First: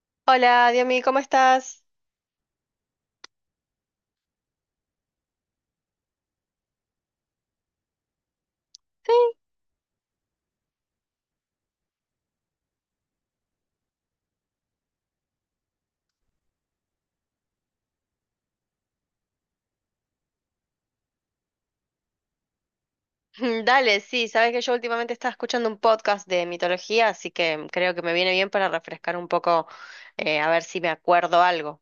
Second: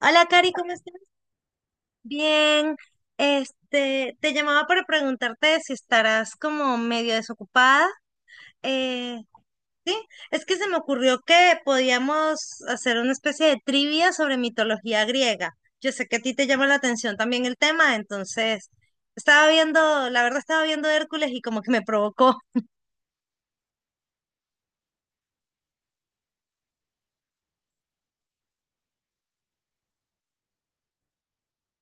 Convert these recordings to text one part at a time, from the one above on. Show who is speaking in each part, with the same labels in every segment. Speaker 1: Hola, Cari,
Speaker 2: Hola,
Speaker 1: ¿cómo estás?
Speaker 2: Diomi, ¿cómo estás?
Speaker 1: Bien. Te llamaba para preguntarte si estarás como medio desocupada.
Speaker 2: Sí,
Speaker 1: Eh, sí, es que se me ocurrió que podíamos hacer una especie de trivia sobre mitología griega. Yo sé que a ti te llama la atención también el tema, entonces estaba viendo, la verdad estaba viendo Hércules y como que me provocó.
Speaker 2: Dale, sí, sabes que yo últimamente estaba escuchando un podcast de mitología, así que creo que me viene bien para refrescar un poco, a ver si me acuerdo algo.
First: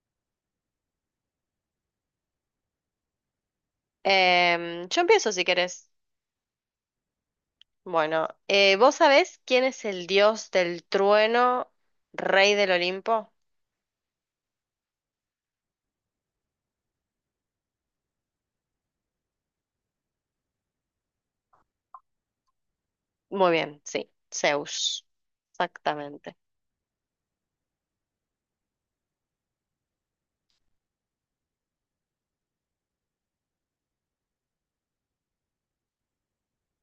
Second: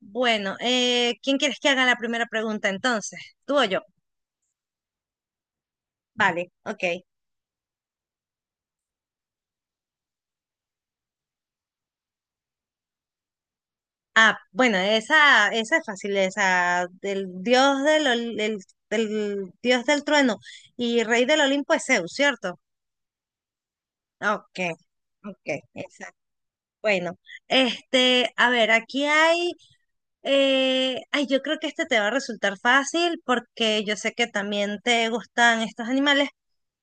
Speaker 1: Bueno, ¿quién quieres que haga la primera pregunta entonces? ¿Tú o yo?
Speaker 2: Yo empiezo si querés.
Speaker 1: Vale, ok.
Speaker 2: Bueno, ¿vos sabés quién es el dios del trueno, rey del Olimpo?
Speaker 1: Ah, bueno, esa es fácil, esa del del, dios del trueno y rey del Olimpo es Zeus, ¿cierto?
Speaker 2: Muy bien, sí,
Speaker 1: Ok,
Speaker 2: Zeus.
Speaker 1: ok, exacto.
Speaker 2: Exactamente.
Speaker 1: Bueno, a ver, ay, yo creo que este te va a resultar fácil porque yo sé que también te gustan estos animales,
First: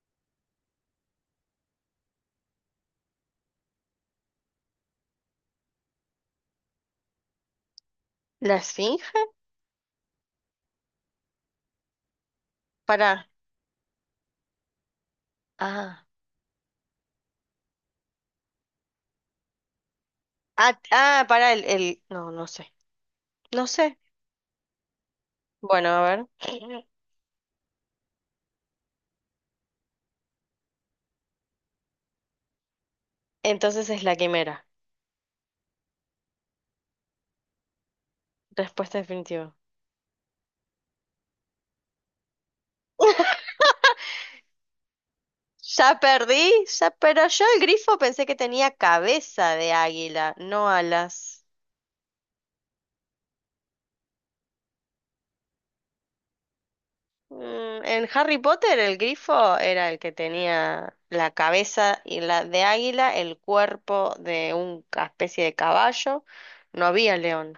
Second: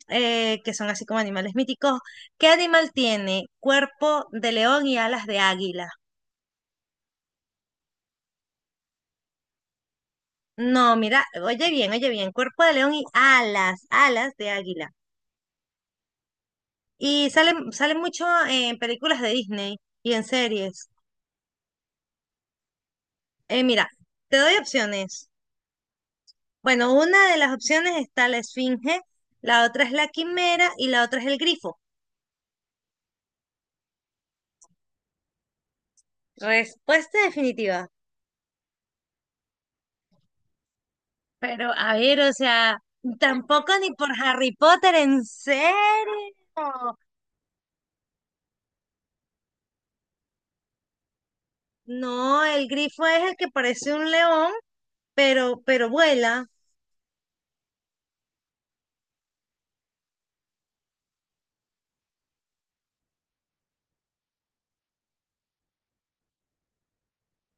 Speaker 1: que son así como animales míticos. ¿Qué animal tiene cuerpo de león y alas de águila?
Speaker 2: ¿La Esfinge?
Speaker 1: No, mira, oye bien, cuerpo de león y
Speaker 2: Para.
Speaker 1: alas de águila.
Speaker 2: Ah,
Speaker 1: Y salen mucho en películas de Disney y en
Speaker 2: ah,
Speaker 1: series.
Speaker 2: ah, para el, el. No, no sé. No
Speaker 1: Mira,
Speaker 2: sé.
Speaker 1: te doy opciones.
Speaker 2: Bueno, a ver.
Speaker 1: Bueno, una de las opciones está la esfinge, la otra es la quimera y la otra es el grifo.
Speaker 2: Entonces es la quimera.
Speaker 1: Respuesta definitiva.
Speaker 2: Respuesta definitiva.
Speaker 1: Pero a ver, o sea, tampoco ni por Harry Potter, ¿en
Speaker 2: Ya
Speaker 1: serio?
Speaker 2: perdí, ya, pero yo el grifo pensé que tenía cabeza de águila, no alas.
Speaker 1: No, el grifo es el que parece un león, pero vuela.
Speaker 2: Mm, en Harry Potter el grifo era el que tenía la cabeza y la de águila, el cuerpo de una especie de caballo. No había león.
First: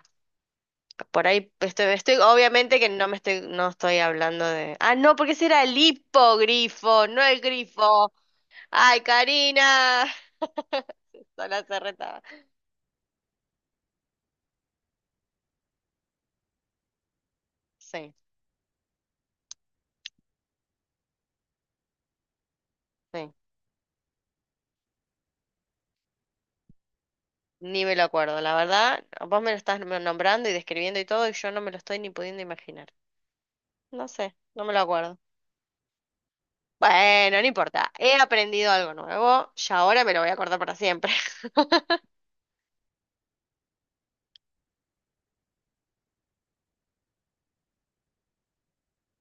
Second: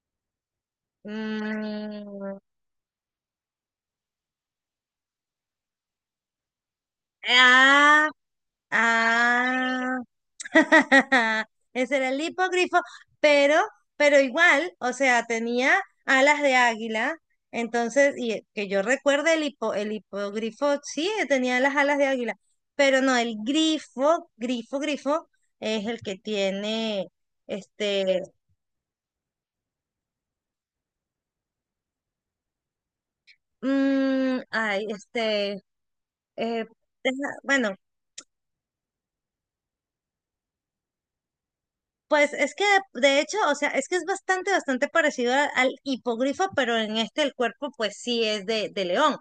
Speaker 2: Por ahí estoy,
Speaker 1: Mm,
Speaker 2: obviamente que no me estoy, no estoy hablando de. Ah, no, porque ese era el hipogrifo, no el
Speaker 1: ah,
Speaker 2: grifo. Ay,
Speaker 1: ah.
Speaker 2: Karina, sola se
Speaker 1: Ese era el
Speaker 2: retaba.
Speaker 1: hipogrifo, pero, pero igual, o sea, tenía alas de águila.
Speaker 2: Sí,
Speaker 1: Entonces, y que yo recuerde el hipogrifo, sí, tenía las alas de águila, pero no,
Speaker 2: sí.
Speaker 1: grifo, es el que tiene,
Speaker 2: Ni me lo
Speaker 1: este,
Speaker 2: acuerdo. La verdad, vos me lo estás nombrando y describiendo y todo, y yo no me lo estoy ni pudiendo imaginar. No sé,
Speaker 1: mm,
Speaker 2: no me lo
Speaker 1: ay,
Speaker 2: acuerdo.
Speaker 1: este, eh,
Speaker 2: Bueno, no
Speaker 1: bueno,
Speaker 2: importa. He aprendido algo nuevo y ahora me lo voy a acordar para siempre.
Speaker 1: pues es que de hecho, o sea, es que es bastante parecido al hipogrifo, pero en este el cuerpo pues sí es de león. O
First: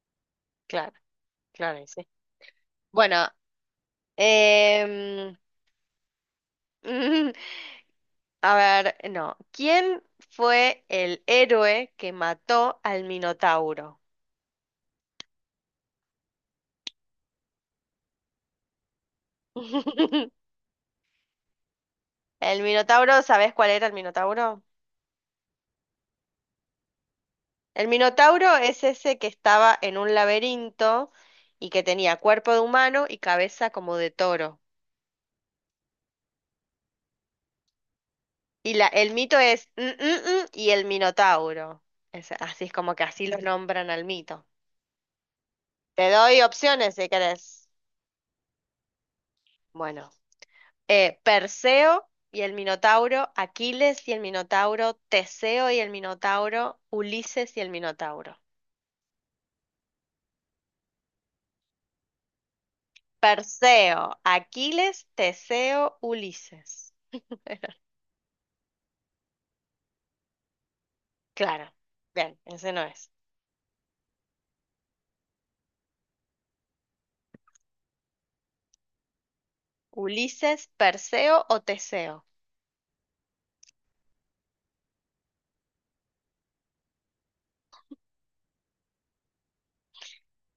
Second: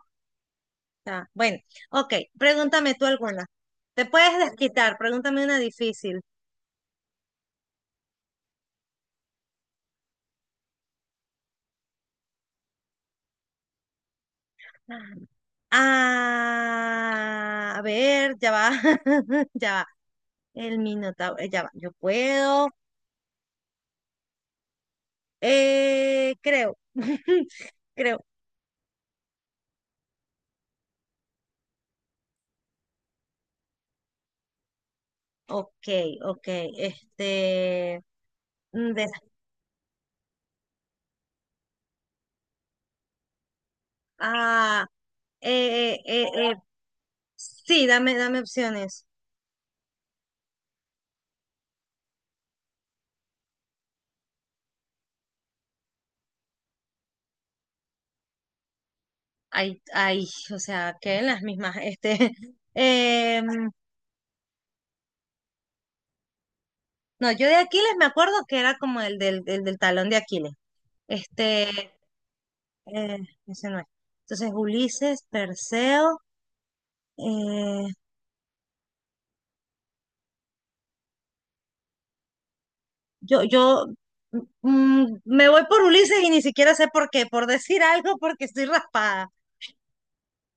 Speaker 2: Claro,
Speaker 1: sea, bueno,
Speaker 2: claro, y sí.
Speaker 1: ok, pregúntame tú
Speaker 2: Bueno,
Speaker 1: alguna. Te puedes desquitar,
Speaker 2: em,
Speaker 1: pregúntame una difícil.
Speaker 2: a ver, no. ¿Quién fue el héroe que mató al Minotauro?
Speaker 1: Ah, a ver, ya va, ya va. El minotauro, ya va, yo
Speaker 2: ¿El
Speaker 1: puedo.
Speaker 2: Minotauro, sabés cuál era el Minotauro?
Speaker 1: Creo,
Speaker 2: El
Speaker 1: creo.
Speaker 2: Minotauro es ese que estaba en un laberinto y que tenía cuerpo de humano y cabeza como de toro.
Speaker 1: Ok, ok, este...
Speaker 2: Y la,
Speaker 1: mm, de-
Speaker 2: el mito es "Mm, mm, mm", y el Minotauro. Es- así es como que así los nombran al mito.
Speaker 1: ah, eh,
Speaker 2: Te
Speaker 1: eh,
Speaker 2: doy
Speaker 1: eh,
Speaker 2: opciones si querés.
Speaker 1: sí, dame opciones.
Speaker 2: Bueno, Perseo y el Minotauro, Aquiles y el Minotauro, Teseo y el Minotauro, Ulises y el Minotauro.
Speaker 1: Ay, ay, o sea, queden las mismas. Em,
Speaker 2: Perseo, Aquiles, Teseo, Ulises.
Speaker 1: no, yo de Aquiles me acuerdo que era como el del talón de Aquiles. Este,
Speaker 2: Claro, bien, ese no es.
Speaker 1: eh, Ese no es. Entonces, Ulises, Perseo, eh,
Speaker 2: Ulises, Perseo o Teseo.
Speaker 1: yo me voy por Ulises y ni siquiera sé por qué, por decir algo, porque estoy raspada.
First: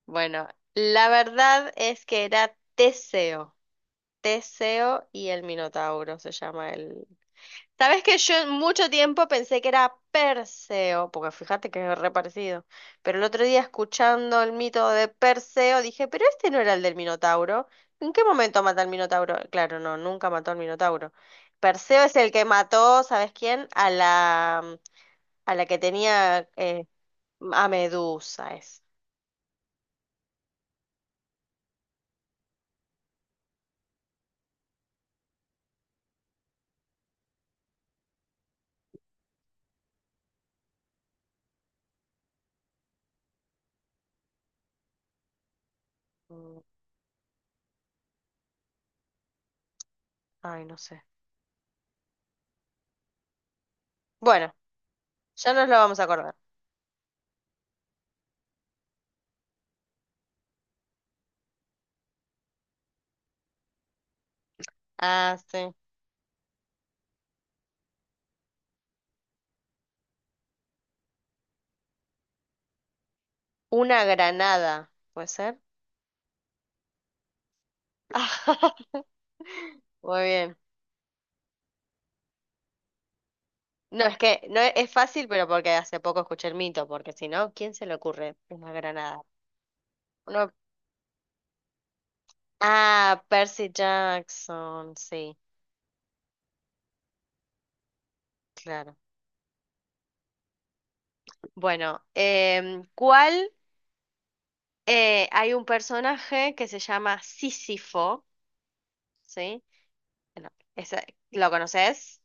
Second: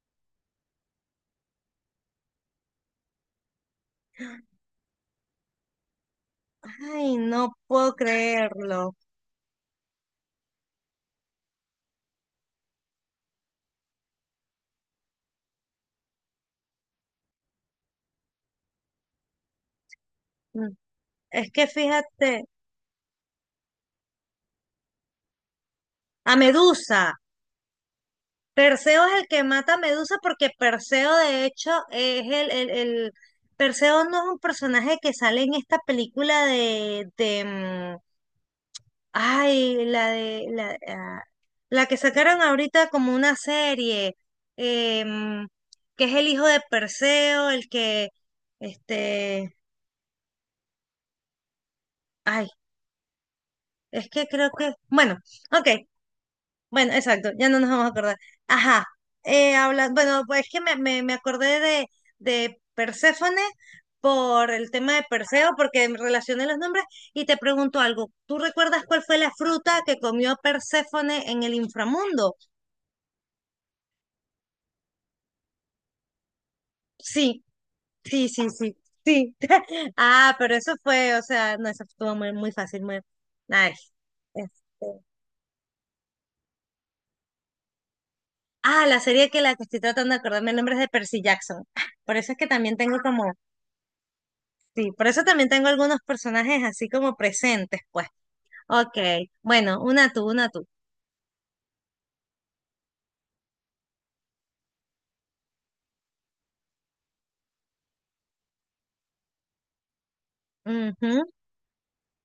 Speaker 2: Bueno, la verdad es que era Teseo. Teseo y el Minotauro se llama el...
Speaker 1: Ay, no puedo
Speaker 2: Sabes que yo mucho
Speaker 1: creerlo.
Speaker 2: tiempo pensé que era Perseo, porque fíjate que es re parecido. Pero el otro día escuchando el mito de Perseo dije, pero este no era el del Minotauro. ¿En qué momento mata al Minotauro? Claro, no, nunca mató al
Speaker 1: Mm,
Speaker 2: Minotauro.
Speaker 1: es que
Speaker 2: Perseo es el
Speaker 1: fíjate,
Speaker 2: que mató, ¿sabes quién? A la que
Speaker 1: a
Speaker 2: tenía
Speaker 1: Medusa.
Speaker 2: a Medusa.
Speaker 1: Perseo es el que mata a Medusa porque Perseo de hecho el- Perseo no es un personaje que sale en esta película de la de la, ah, la que sacaron ahorita como una serie, eh, mm, que es el hijo de
Speaker 2: Mm,
Speaker 1: Perseo, el que este,
Speaker 2: ay, no sé.
Speaker 1: ay, es que creo
Speaker 2: Bueno,
Speaker 1: que, bueno,
Speaker 2: ya
Speaker 1: ok,
Speaker 2: nos lo vamos a acordar.
Speaker 1: bueno, exacto, ya no nos vamos a acordar. Ajá, bueno, pues es que me acordé de Perséfone por el tema de
Speaker 2: Ah,
Speaker 1: Perseo,
Speaker 2: sí.
Speaker 1: porque relacioné los nombres y te pregunto algo. ¿Tú recuerdas cuál fue la fruta que comió Perséfone en el inframundo?
Speaker 2: Una granada, ¿puede ser?
Speaker 1: Sí, sí, sí, sí, sí.
Speaker 2: Muy
Speaker 1: Ah, pero
Speaker 2: bien.
Speaker 1: eso fue, o sea, no, eso estuvo muy fácil, muy... Ay,
Speaker 2: No, es que
Speaker 1: este,
Speaker 2: no es es fácil, pero porque hace poco escuché el mito, porque si no, ¿quién se le ocurre una
Speaker 1: ah, la
Speaker 2: granada?
Speaker 1: serie que la que estoy tratando de acordarme
Speaker 2: Uno...
Speaker 1: el nombre es de Percy Jackson. Por eso es que también tengo
Speaker 2: Ah,
Speaker 1: como
Speaker 2: Percy
Speaker 1: sí,
Speaker 2: Jackson,
Speaker 1: por eso
Speaker 2: sí,
Speaker 1: también tengo algunos personajes así como presentes, pues. Ok,
Speaker 2: claro.
Speaker 1: bueno, una tú, una tú.
Speaker 2: Bueno, ¿cuál? Hay un personaje que se llama Sísifo, ¿sí? Bueno,
Speaker 1: Ujú.
Speaker 2: ¿lo conoces?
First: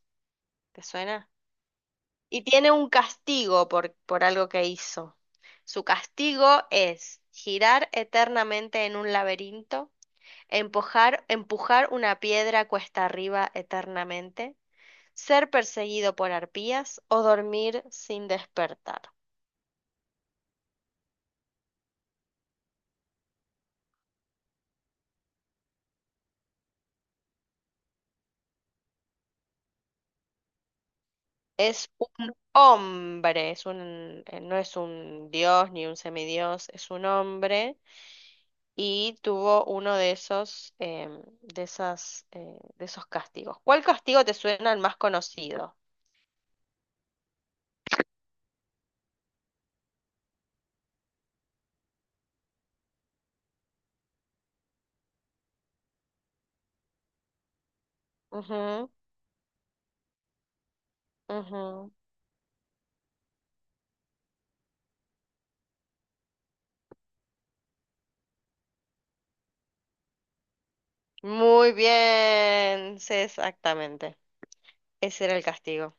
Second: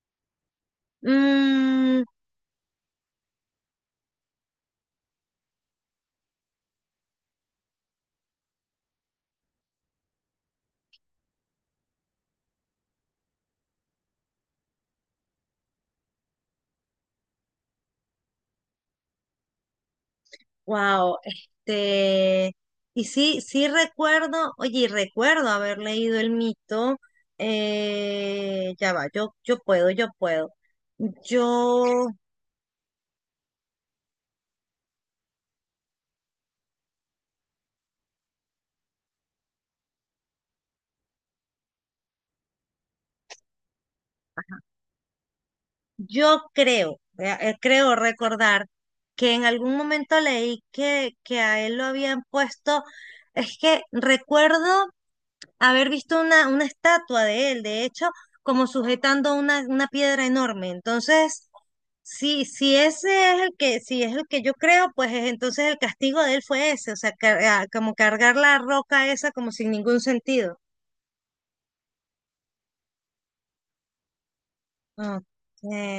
Speaker 2: ¿Te suena?
Speaker 1: Mm,
Speaker 2: Y tiene un castigo por algo que hizo. Su castigo es girar eternamente en un laberinto, empujar una piedra cuesta arriba eternamente, ser perseguido por arpías o dormir sin despertar.
Speaker 1: wow, este... Y sí, sí recuerdo, oye, y recuerdo haber leído el mito. Ya va, yo puedo, yo puedo.
Speaker 2: Es
Speaker 1: Yo,
Speaker 2: un hombre, es un, no es un dios ni un semidios, es un hombre y tuvo uno de esos, de esas, de esos castigos. ¿Cuál castigo te suena el más conocido?
Speaker 1: yo creo, creo recordar que en algún momento leí que a él lo habían puesto, es que recuerdo haber visto una estatua de él, de hecho, como
Speaker 2: Ujú,
Speaker 1: sujetando una piedra enorme. Entonces,
Speaker 2: ujú.
Speaker 1: si ese es el que, si es el que yo creo, entonces el castigo de él fue ese, o sea, como cargar la roca esa como sin ningún sentido.
Speaker 2: Muy bien, sí, exactamente. Ese era el
Speaker 1: Ok.
Speaker 2: castigo.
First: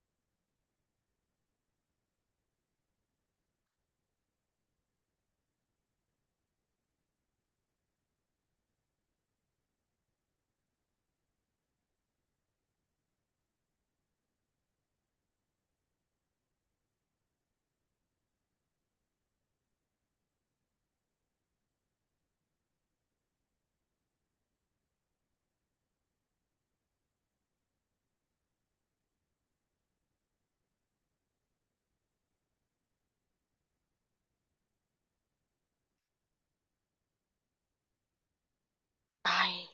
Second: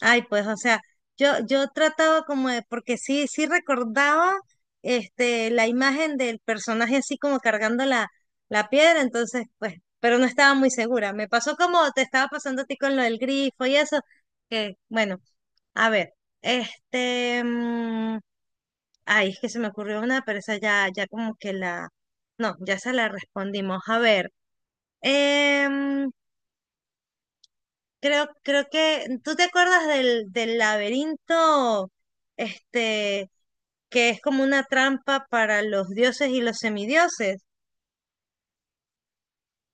Speaker 1: Ay, pues, o sea, yo trataba como de, porque sí, sí recordaba la imagen del personaje así como cargando la, la piedra, entonces, pues, pero no estaba muy segura. Me pasó como te estaba pasando a ti con lo del grifo y eso, que, bueno, a ver, este, mm, es que se me ocurrió una, pero esa ya, ya como que la, no, ya se la respondimos. A ver, em, creo, creo que tú te acuerdas del laberinto, este, que es como una trampa para los dioses y los semidioses.
Speaker 2: Ay,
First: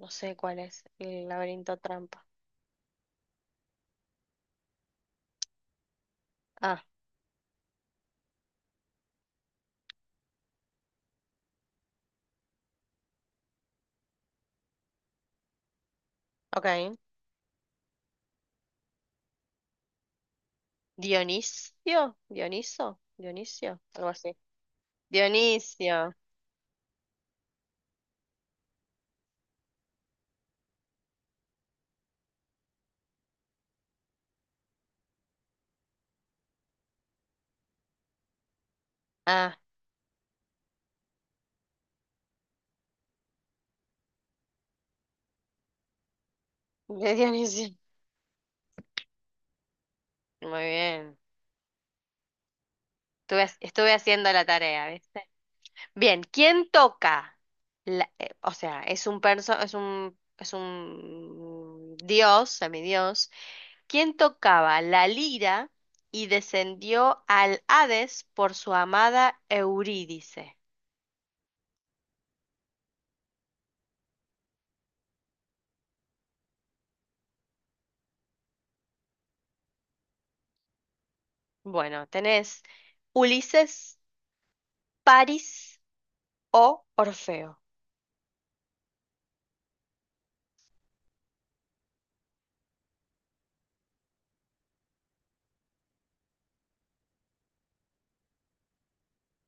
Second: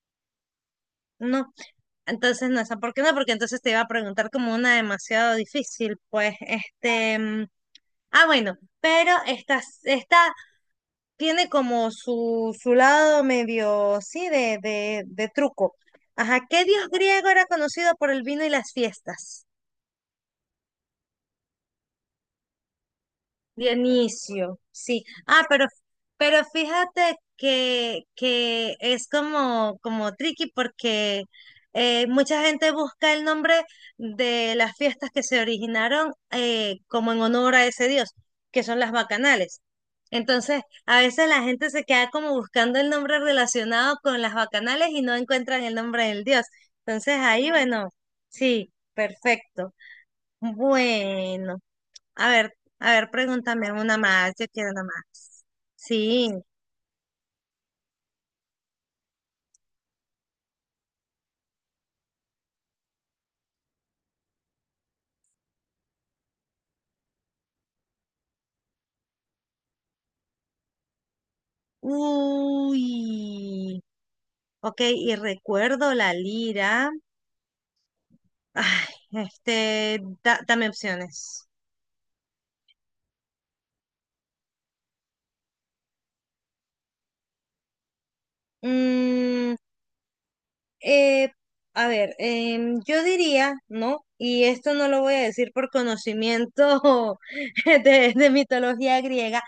Speaker 2: no sé cuál es el
Speaker 1: No,
Speaker 2: laberinto trampa.
Speaker 1: entonces no, esa, ¿por qué no? Porque entonces te iba a preguntar como una demasiado difícil, pues,
Speaker 2: Ah,
Speaker 1: ah, bueno, pero esta tiene como su lado medio, sí, de truco. Ajá, ¿qué dios
Speaker 2: ok.
Speaker 1: griego era conocido por el vino y las fiestas?
Speaker 2: Dionisio, Dioniso, Dionisio, algo así.
Speaker 1: Dionisio, sí. Ah,
Speaker 2: Dionisio.
Speaker 1: pero fíjate que es como, como tricky porque mucha gente busca el nombre de las fiestas que se originaron como en honor a ese dios, que son las
Speaker 2: Ah,
Speaker 1: bacanales. Entonces, a veces la gente se queda como buscando el nombre relacionado con las bacanales y no encuentran el nombre del dios.
Speaker 2: de
Speaker 1: Entonces, ahí,
Speaker 2: Dionisio.
Speaker 1: bueno, sí, perfecto.
Speaker 2: Muy bien.
Speaker 1: Bueno. A ver, pregúntame
Speaker 2: Estuve
Speaker 1: una
Speaker 2: haciendo
Speaker 1: más,
Speaker 2: la
Speaker 1: yo quiero una
Speaker 2: tarea, ¿viste?
Speaker 1: más.
Speaker 2: Bien,
Speaker 1: Sí.
Speaker 2: ¿quién toca? O sea, es un perso, es un dios, semidios quien tocaba la lira y descendió al Hades por su amada Eurídice.
Speaker 1: Uy. Ok, y recuerdo la lira. Ay, este, dame opciones.
Speaker 2: Bueno, tenés Ulises, París o Orfeo.
Speaker 1: Mm, eh, a ver, yo diría, ¿no? Y esto no lo voy a decir por conocimiento de mitología griega.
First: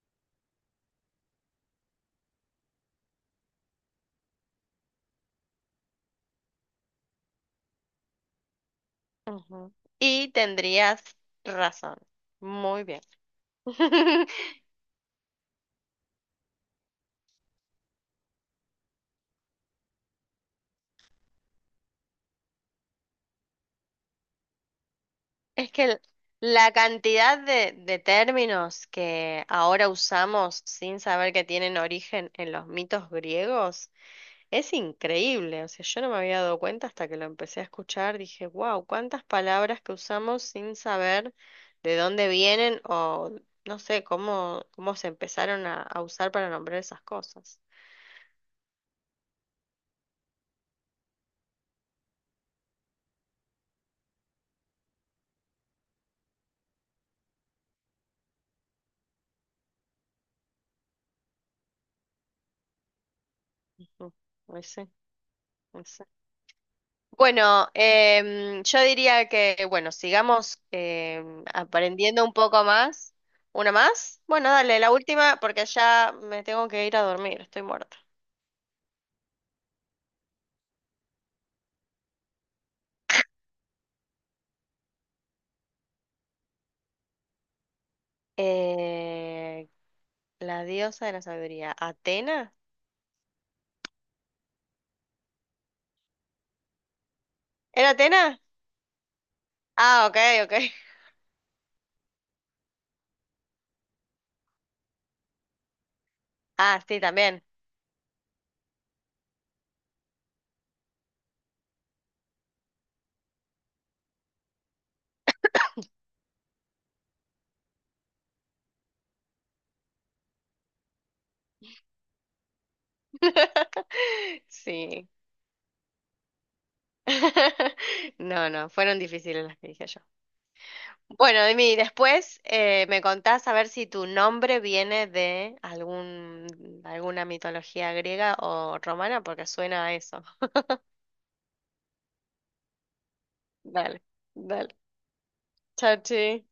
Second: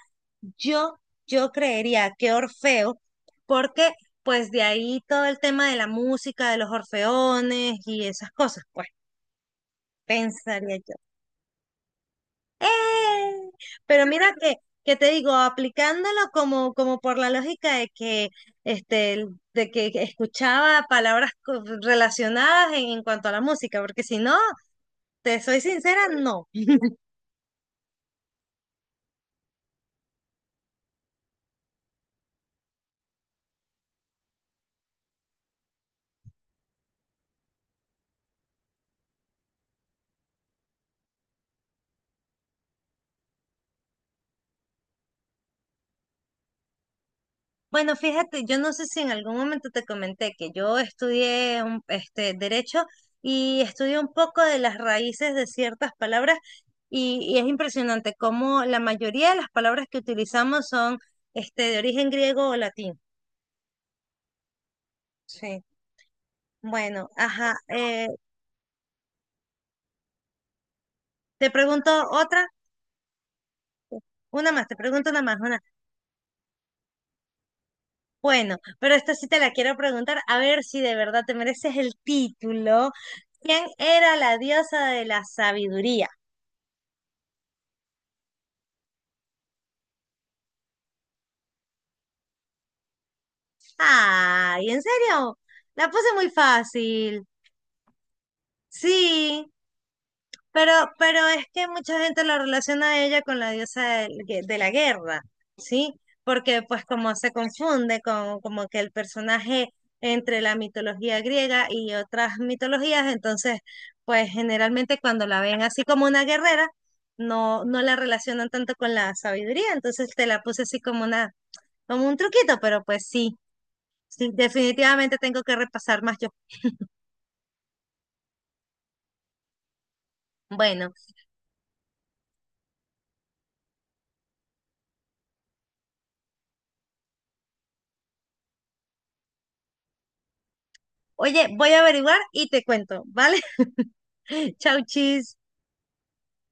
Speaker 1: Yo, yo creería que Orfeo, porque pues de ahí todo el tema de la música, de los orfeones y esas cosas, pues
Speaker 2: Ujú. Y
Speaker 1: pensaría yo.
Speaker 2: tendrías razón. Muy bien.
Speaker 1: ¡Eh! Pero mira que te digo, aplicándolo como, como por la lógica de que, este, de que escuchaba palabras relacionadas en cuanto a la música, porque si no, te soy
Speaker 2: Es que el-
Speaker 1: sincera, no.
Speaker 2: la cantidad de términos que ahora usamos sin saber que tienen origen en los mitos griegos es increíble. O sea, yo no me había dado cuenta hasta que lo empecé a escuchar, dije, wow, cuántas palabras que usamos sin saber de dónde vienen o no sé cómo, cómo se empezaron a usar para nombrar esas cosas.
Speaker 1: Bueno, fíjate, yo no sé si en algún momento te comenté que yo estudié derecho y estudié un poco de las raíces de ciertas palabras y es impresionante cómo la mayoría de las palabras que utilizamos son de origen griego o latín.
Speaker 2: Ujú, ahí sí,
Speaker 1: ¿Sí?
Speaker 2: ahí sí.
Speaker 1: Bueno, ajá.
Speaker 2: Bueno, yo diría que, bueno, sigamos
Speaker 1: Te pregunto
Speaker 2: aprendiendo un
Speaker 1: otra,
Speaker 2: poco más. ¿Una más? Bueno,
Speaker 1: una más, te
Speaker 2: dale, la
Speaker 1: pregunto una más,
Speaker 2: última,
Speaker 1: una.
Speaker 2: porque ya me tengo que ir a dormir, estoy muerta.
Speaker 1: Bueno, pero esta sí te la quiero preguntar, a ver si de verdad te mereces el título. ¿Quién era la diosa de la sabiduría?
Speaker 2: Eh, la diosa de la sabiduría, Atena.
Speaker 1: Ay, ¿en serio? La puse muy fácil.
Speaker 2: ¿Era Atena?
Speaker 1: Sí.
Speaker 2: Ah, ok, ok.
Speaker 1: Pero, pero es que mucha gente la relaciona a ella con la diosa de la guerra, ¿sí? Porque
Speaker 2: Ah,
Speaker 1: pues
Speaker 2: sí,
Speaker 1: como se
Speaker 2: también.
Speaker 1: confunde con como que el personaje entre la mitología griega y otras mitologías, entonces pues generalmente cuando la ven así como una guerrera, no la relacionan tanto con la sabiduría, entonces te la puse así como una, como un truquito, pero pues sí, sí,
Speaker 2: Sí.
Speaker 1: definitivamente tengo que repasar más yo.
Speaker 2: No, no, fueron difíciles las que dije yo.
Speaker 1: Bueno.
Speaker 2: Bueno, Dimi, después me contás a ver si tu nombre viene de algún, alguna mitología griega o romana, porque suena a eso.
Speaker 1: Oye, voy a averiguar y te cuento, ¿vale?
Speaker 2: Dale, dale.
Speaker 1: Chau, chis.
Speaker 2: Chachi.